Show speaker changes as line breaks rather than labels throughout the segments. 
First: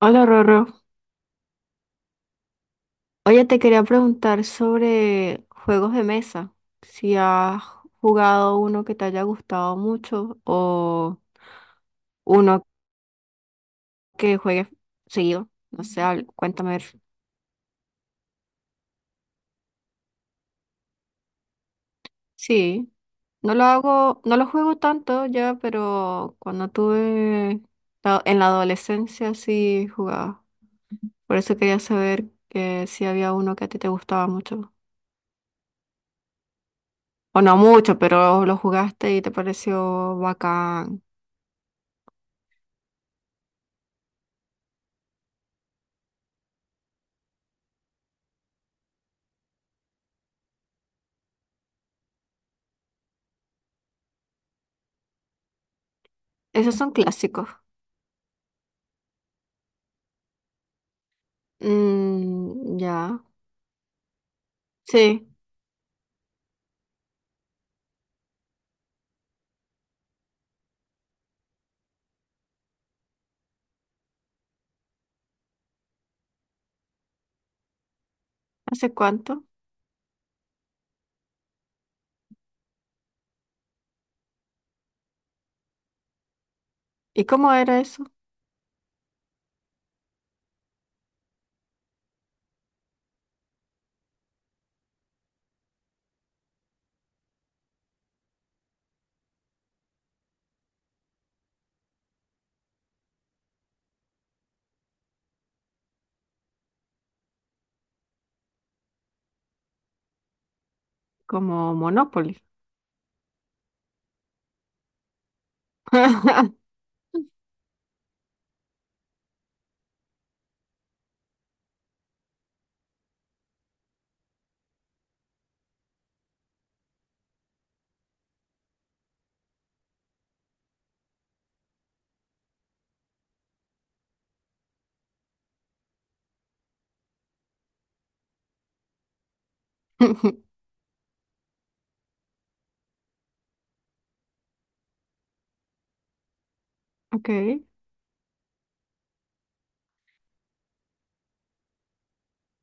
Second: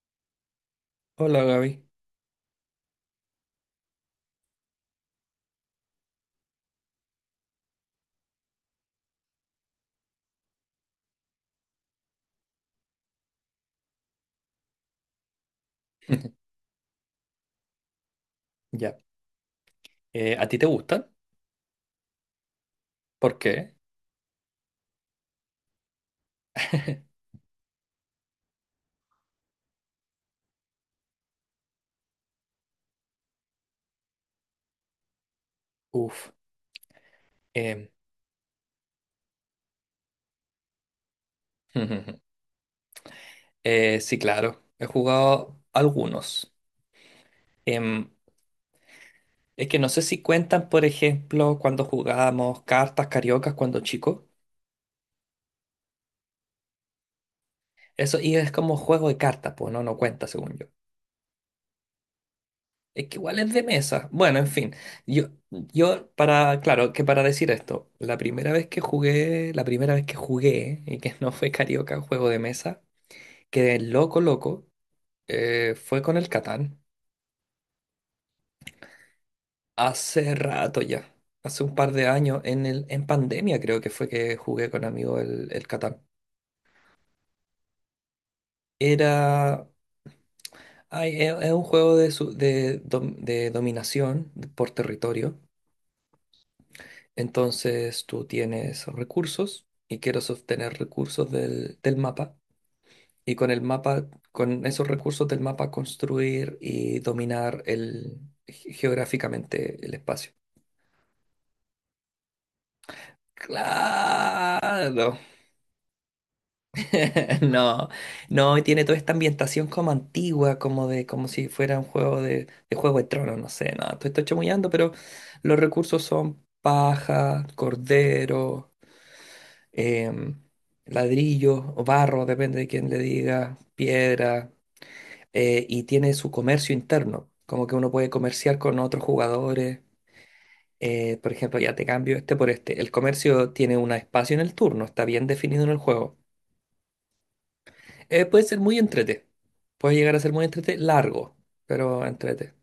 Hola, Rorro.
Hola, Gaby.
Oye, te quería preguntar sobre juegos de mesa. Si has jugado uno que te haya gustado mucho o uno que juegues seguido. No sé, al- cuéntame.
Ya. ¿A ti te gustan?
Sí,
¿Por
no lo
qué?
hago, no lo juego tanto ya, pero cuando tuve la- en la adolescencia sí jugaba. Por eso quería saber que si había uno que a ti te gustaba mucho.
Uf.
O no
em,
mucho, pero lo jugaste y te pareció bacán.
sí, claro. He jugado algunos. Em, es que no sé si cuentan, por ejemplo, cuando jugábamos cartas cariocas cuando chico.
Esos son clásicos.
Eso es como juego de cartas, pues no cuenta, según yo.
Mm,
Es que
ya.
igual es de mesa. Bueno, en fin.
Sí.
Yo para, claro, que para decir esto, la primera vez que jugué, y que no fue carioca, juego de mesa, quedé loco. Fue con el Catán.
¿Hace cuánto?
Hace rato ya. Hace un par de años, en pandemia creo que fue que jugué con amigos el Catán.
¿Y cómo era eso?
Era... ay, es un juego de, de dominación por territorio. Entonces tú tienes recursos y quieres obtener recursos del mapa. Y con el mapa, con esos recursos del mapa construir y dominar el, geográficamente el espacio.
Como Monopoly.
Claro. No, no, y tiene toda esta ambientación como antigua, como de, como si fuera un juego de Juego de Tronos, no sé, nada, estoy chamullando, pero los recursos son paja, cordero, em, ladrillos o barro, depende de quién le diga, piedra, y tiene su comercio interno, como que uno puede comerciar con otros jugadores, por ejemplo, ya te cambio este por este, el comercio tiene un espacio en el turno, está bien definido en el juego.
Ok.
Puede ser muy entrete. Puede llegar a ser muy entrete, largo, pero entrete.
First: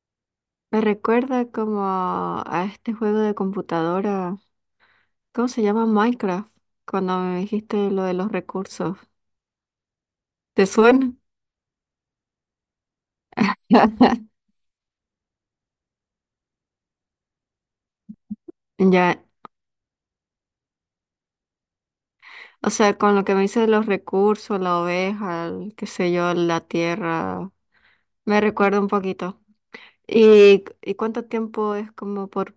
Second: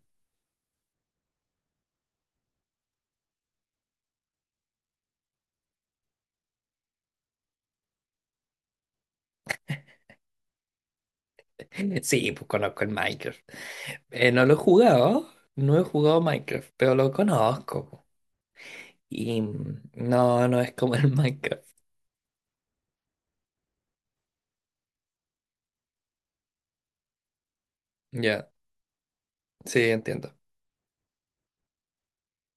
Me recuerda como a este juego de computadora. ¿Cómo se llama? Minecraft. Cuando me dijiste lo de los recursos. ¿Te suena?
Sí, pues conozco el Minecraft. No lo he jugado, no he jugado Minecraft, pero lo conozco, po.
Ya.
Y no, no es como el Minecraft.
O sea, con lo que me dices de los recursos, la oveja, el, qué sé yo, la tierra. Me
Ya,
recuerda un poquito.
sí, entiendo.
Y cuánto tiempo es como por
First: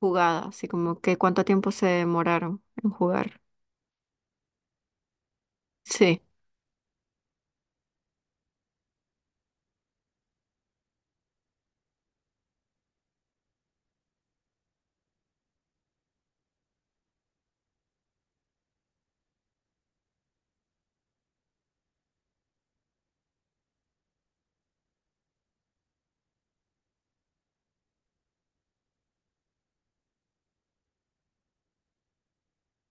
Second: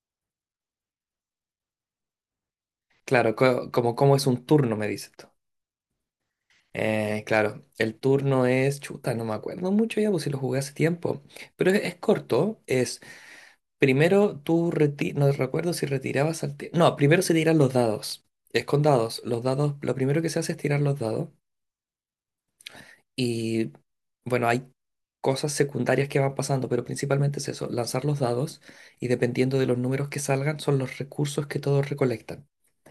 jugada, así como que cuánto tiempo se demoraron en
Claro,
jugar?
como, como es un turno, me dices tú.
Sí,
Claro, el turno es chuta, no me acuerdo mucho ya, pues si lo jugué hace tiempo. Pero es corto, es primero tú no recuerdo si retirabas al no, primero se tiran los dados. Es con dados. Los dados, lo primero que se hace es tirar los dados. Y bueno, hay cosas secundarias que van pasando, pero principalmente es eso, lanzar los dados y dependiendo de los números que salgan son los recursos que todos recolectan.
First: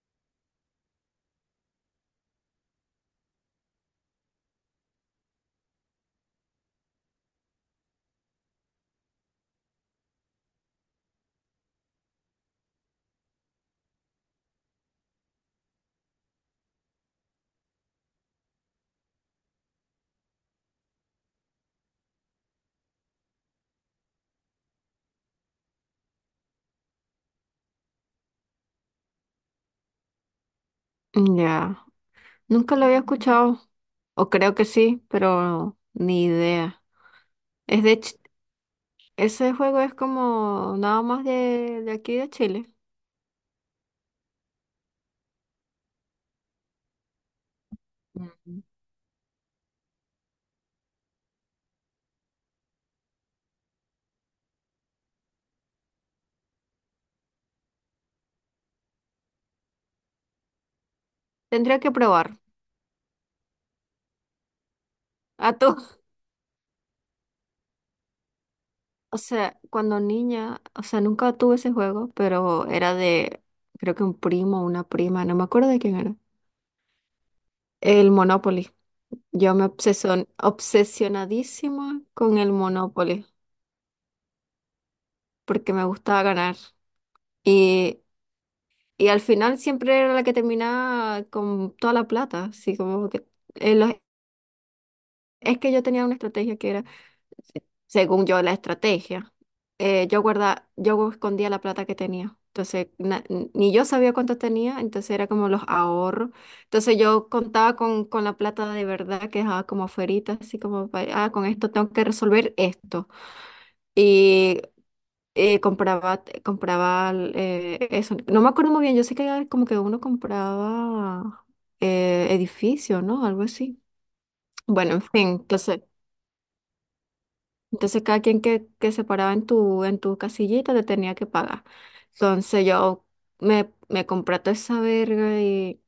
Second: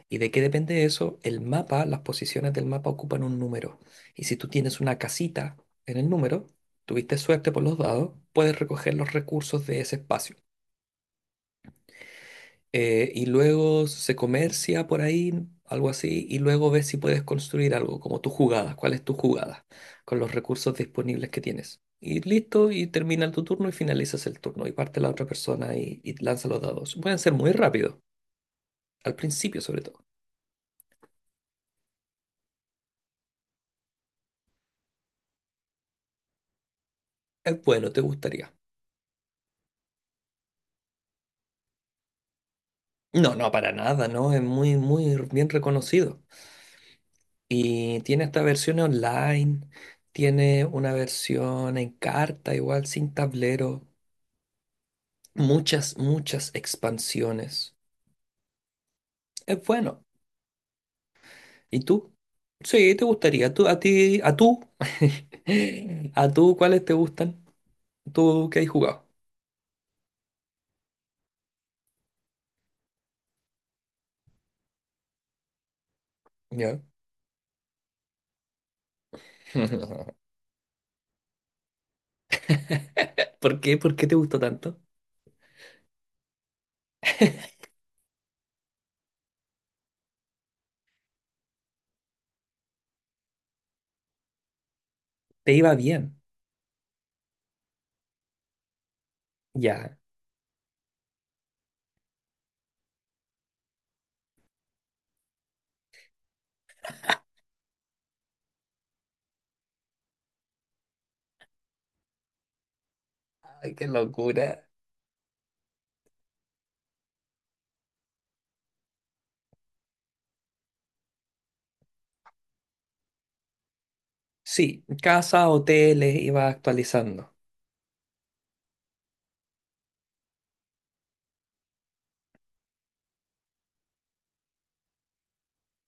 ¿Y de qué depende eso? El mapa, las posiciones del mapa ocupan un número. Y si tú tienes una casita en el número, tuviste suerte por los dados, puedes recoger los recursos de ese espacio. Y luego se comercia por ahí, algo así, y luego ves si puedes construir algo, como tus jugadas, cuál es tu jugada, con los recursos disponibles que tienes. Y listo, y termina tu turno y finalizas el turno, y parte la otra persona y lanza los dados. Pueden ser muy rápidos, al principio sobre todo.
ya. Nunca lo había escuchado, o creo que sí, pero ni idea.
Es
Es
bueno,
de
te
Ch-
gustaría.
ese juego es como nada más de aquí de Chile.
No, no, para nada, ¿no? Es muy, muy bien reconocido. Y tiene esta
Mm.
versión online, tiene una versión en carta, igual sin tablero. Muchas, muchas expansiones. Es bueno. ¿Y
Tendría que
tú?
probar.
Sí, te gustaría. ¿Tú, a ti, a tú?
A tú,
¿A tú cuáles te gustan? ¿Tú qué has jugado?
o sea, cuando niña, o sea, nunca tuve ese juego, pero era de, creo que un primo o una prima, no me acuerdo de quién era.
¿Ya?
El Monopoly. Yo me obsesion- obsesionadísima con el Monopoly.
¿Por qué? ¿Por qué te gustó tanto?
Porque me gustaba ganar. Y, y al final siempre era la que terminaba con toda la plata, así como que... los-
Te
es que
iba
yo tenía una
bien.
estrategia que era, según yo, la estrategia.
Ya.
Yo guarda, yo escondía la plata que tenía. Entonces, na- ni yo sabía cuánto tenía, entonces era como los ahorros. Entonces yo contaba con la plata de verdad que dejaba como afuerita, así como, pa- ah, con esto tengo que resolver esto.
Ay, qué
Y
locura.
compraba, compraba eso. No me acuerdo muy bien, yo sé que era como que uno compraba edificio, ¿no? Algo así.
Sí,
Bueno, en fin,
casa,
entonces,
hoteles, iba actualizando.
entonces cada quien que se paraba en tu casillita te tenía que pagar. Entonces yo me compré toda esa verga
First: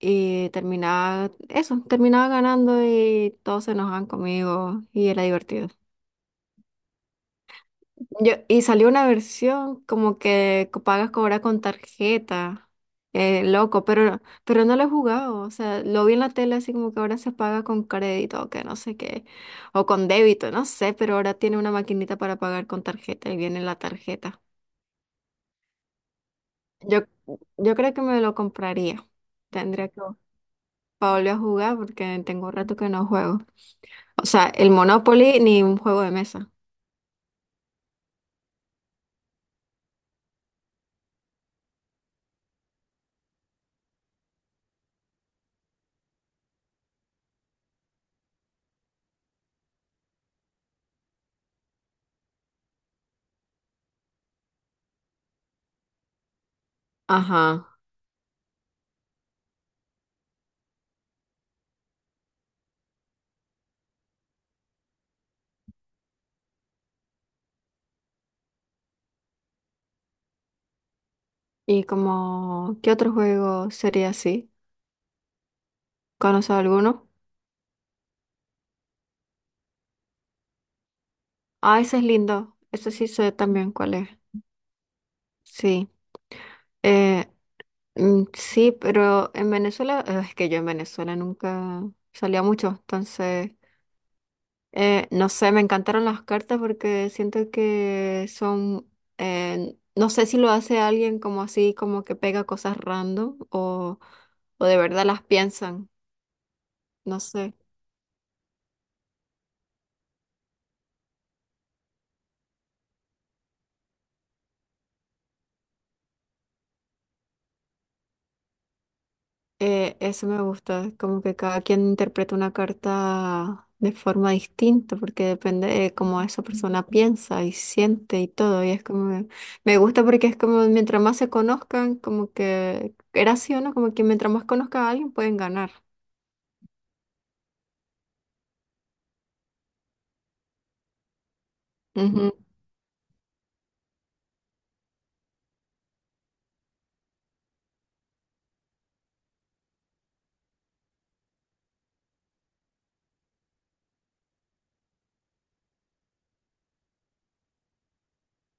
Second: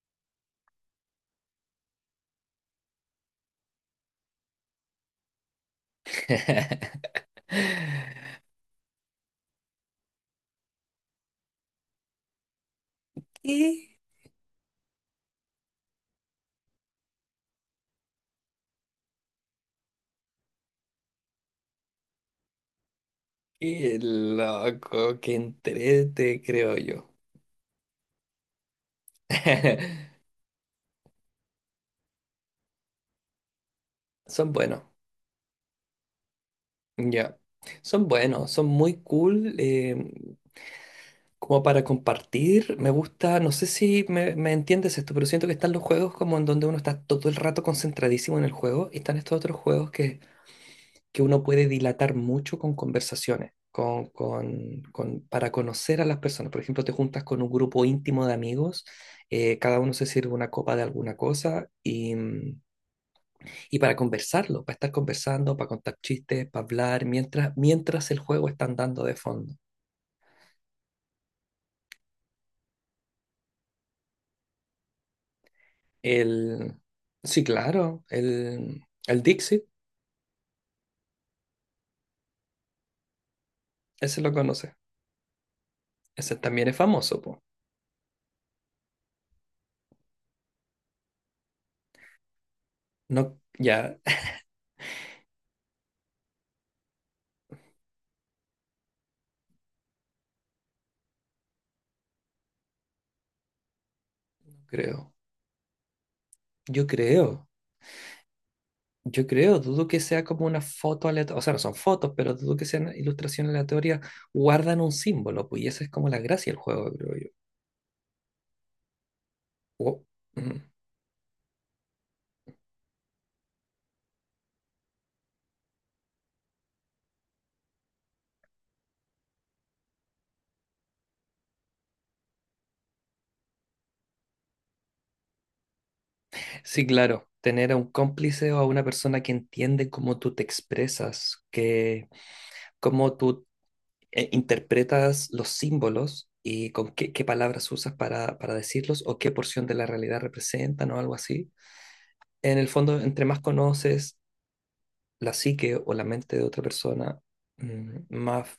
y terminaba, eso, terminaba ganando y todos se enojaban conmigo y era divertido. Yo, y salió una versión como que co- pagas cobrar con tarjeta. Loco,
¿Qué?
pero no lo he jugado. O sea, lo vi en la tele así como que ahora se paga con crédito o que no sé qué. O con débito, no sé, pero ahora tiene una maquinita para pagar con tarjeta y viene la
Qué
tarjeta.
loco, qué entrete, creo
Yo,
yo.
yo creo que me lo compraría. Tendría que para volver a jugar porque tengo rato que no juego. O sea,
Son
el
buenos.
Monopoly ni un juego de mesa.
Ya, son buenos, son muy cool, como para compartir. Me gusta, no sé si me entiendes esto, pero siento que están los juegos como en donde uno está todo el rato concentradísimo en el juego y están estos otros juegos que uno puede dilatar mucho con conversaciones, para conocer a las personas. Por ejemplo, te juntas con un
Ajá.
grupo íntimo de amigos, cada uno se sirve una copa de alguna cosa y para conversarlo, para estar conversando, para contar chistes, para hablar, mientras, mientras el juego está andando de fondo.
¿Y como qué otro juego sería así? ¿Conoces
El,
alguno?
sí, claro, el Dixit,
Ah, ese es lindo. Ese sí sé también cuál es.
ese lo conoce.
Sí.
Ese también es famoso,
Eh,
po.
mm, sí, pero en Venezuela, es que yo en Venezuela nunca salía mucho,
No,
entonces,
ya,
no sé, me encantaron las cartas porque siento que son, no sé si lo hace alguien como así, como que pega cosas random o de verdad
creo.
las piensan,
Yo
no
creo,
sé.
yo creo, dudo que sea como una foto aleatoria, o sea, no son fotos, pero dudo que sean ilustraciones aleatorias, guardan un símbolo, pues, y esa es como la gracia del juego, creo yo. Oh,
Eso me
mm.
gusta, como que cada quien interpreta una carta de forma distinta, porque depende de cómo esa persona piensa y siente y todo. Y es como, me gusta porque es como mientras más se conozcan, como que era así o no, como que mientras más conozca a alguien pueden ganar.
Sí, claro, tener a un cómplice o a una persona que entiende cómo tú te expresas, que,
Ujú,
cómo tú interpretas los símbolos y con qué palabras usas para decirlos o qué porción de la realidad representan o algo así. En el fondo, entre más conoces la psique o la mente de otra persona, más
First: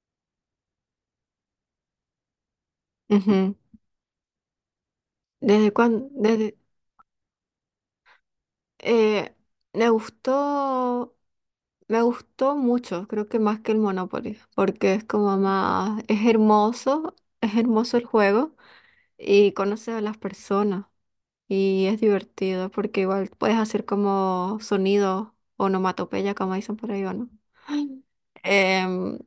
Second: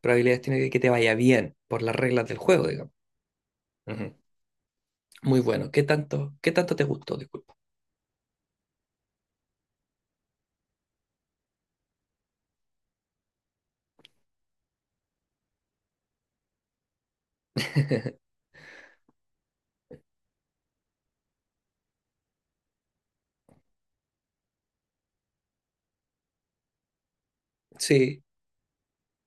probabilidades tiene de que te vaya bien por las reglas del juego, digamos.
ujú.
Ujú. Muy bueno.
Desde cuándo
Qué
desde,
tanto te gustó? Disculpa.
eh, me gustó, me gustó mucho, creo que más que el Monopoly, porque es como más, es hermoso el juego. Y conoces a las personas y es divertido porque igual puedes hacer como sonido, onomatopeya, como dicen por ahí, ¿o no?
Sí.
Em,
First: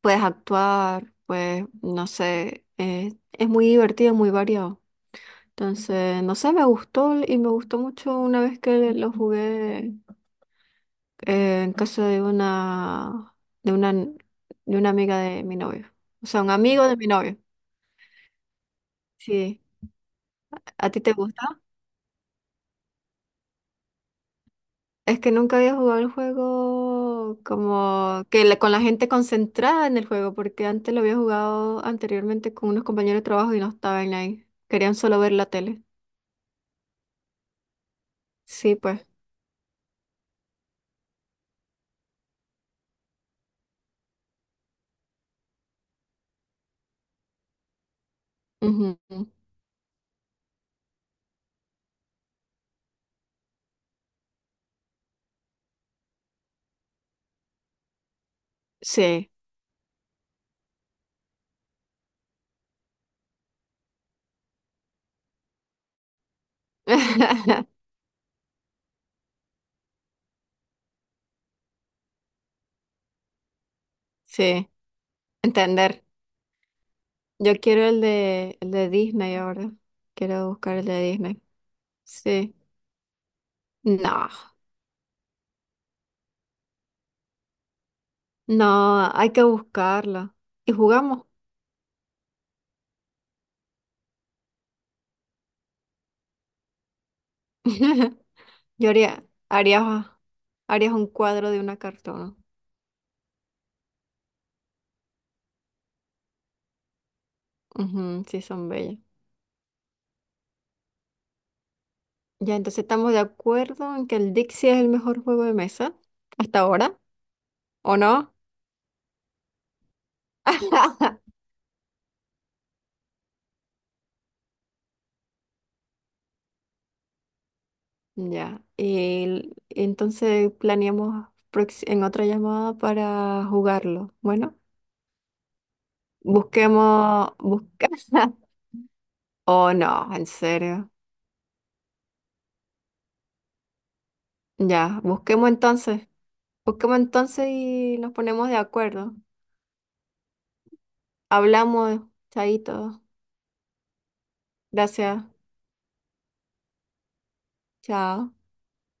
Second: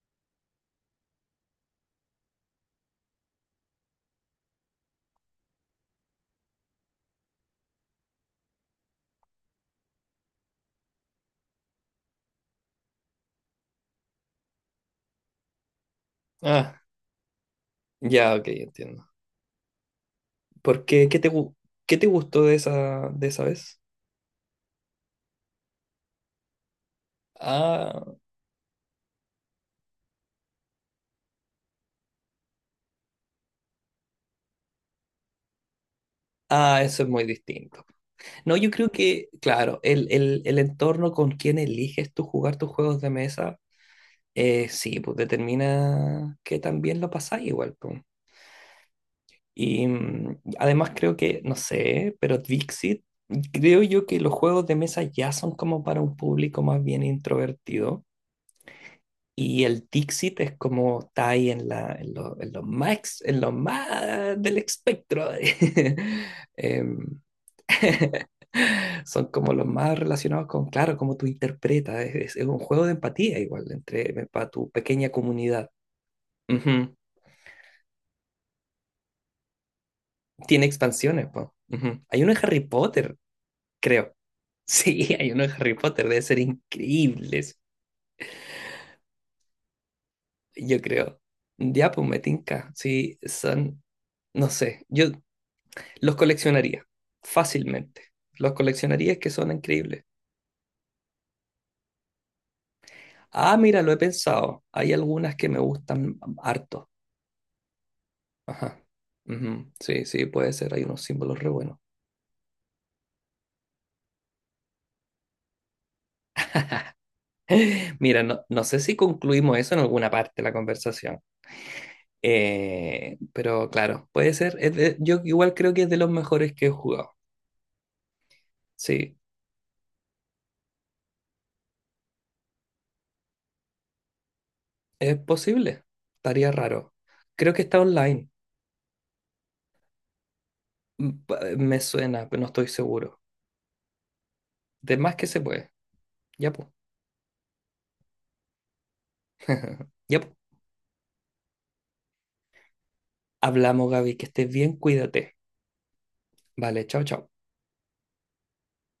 puedes actuar, pues no sé, es muy divertido, muy variado. Entonces, no sé, me gustó y me gustó mucho una vez que lo jugué en casa de una, de una, de una amiga de mi novio. O sea, un
Ah,
amigo de mi novio.
ya, ok, entiendo.
Sí.
¿Por
¿A ti
qué?
te gusta?
¿Qué te gustó de esa vez?
Es que nunca había jugado el juego
Ah,
como que la- con la gente concentrada en el juego, porque antes lo había jugado anteriormente con unos compañeros de trabajo y no estaban ahí. Querían solo ver la tele.
ah, eso es muy distinto. No, yo
Sí,
creo
pues.
que, claro, el entorno con quien eliges tú jugar tus juegos de mesa, sí, pues determina que también lo pasás igual, pues.
Ujú.
Y además creo que, no sé, pero Dixit, creo yo que los juegos de mesa ya son como para un público más bien introvertido.
Sí.
Y el Dixit es como está ahí en, en los más, en los más del espectro. Em, son como los más relacionados con, claro, cómo tú interpretas. Es un juego de empatía igual entre, para tu
Sí.
pequeña comunidad.
Entender.
Ujú.
Yo quiero el de Disney ahora. Quiero
Tiene
buscar el de
expansiones,
Disney.
po. Ujú. Hay uno en
Sí.
Harry Potter, creo.
No.
Sí, hay uno en Harry Potter. Debe ser increíbles,
No, hay que buscarlo. Y
yo creo.
jugamos.
Ya, pues me tinca. Sí, son... No sé, yo los coleccionaría, fácilmente. Los
Yo
coleccionaría, es
haría,
que son increíbles.
haría, harías un cuadro de una cartona.
Ah, mira, lo he pensado. Hay algunas que me gustan harto.
Ujú, sí, son
Ajá.
bellas.
Ujú. Sí, sí, puede ser. Hay unos símbolos re buenos.
Ya, entonces estamos de acuerdo en que el Dixie es el mejor juego de mesa hasta ahora, ¿o
Mira,
no?
no, no sé si concluimos eso en alguna parte de la conversación. Pero claro, puede ser. Yo igual creo que es de los mejores que he jugado.
Ya.
Sí,
El- entonces planeamos prox- en otra llamada para jugarlo. Bueno,
es posible. Estaría raro.
busquemos,
Creo que está
busca.
online.
Oh, no, ¿en serio?
Me suena, pero no estoy seguro. De
Ya,
más que se
busquemos
puede.
entonces.
Ya, pues.
Busquemos entonces y nos ponemos de acuerdo.
Ya, pues.
Hablamos, chaito.
Hablamos, Gaby, que estés bien,
Gracias,
cuídate. Vale, chao, chao.
chao.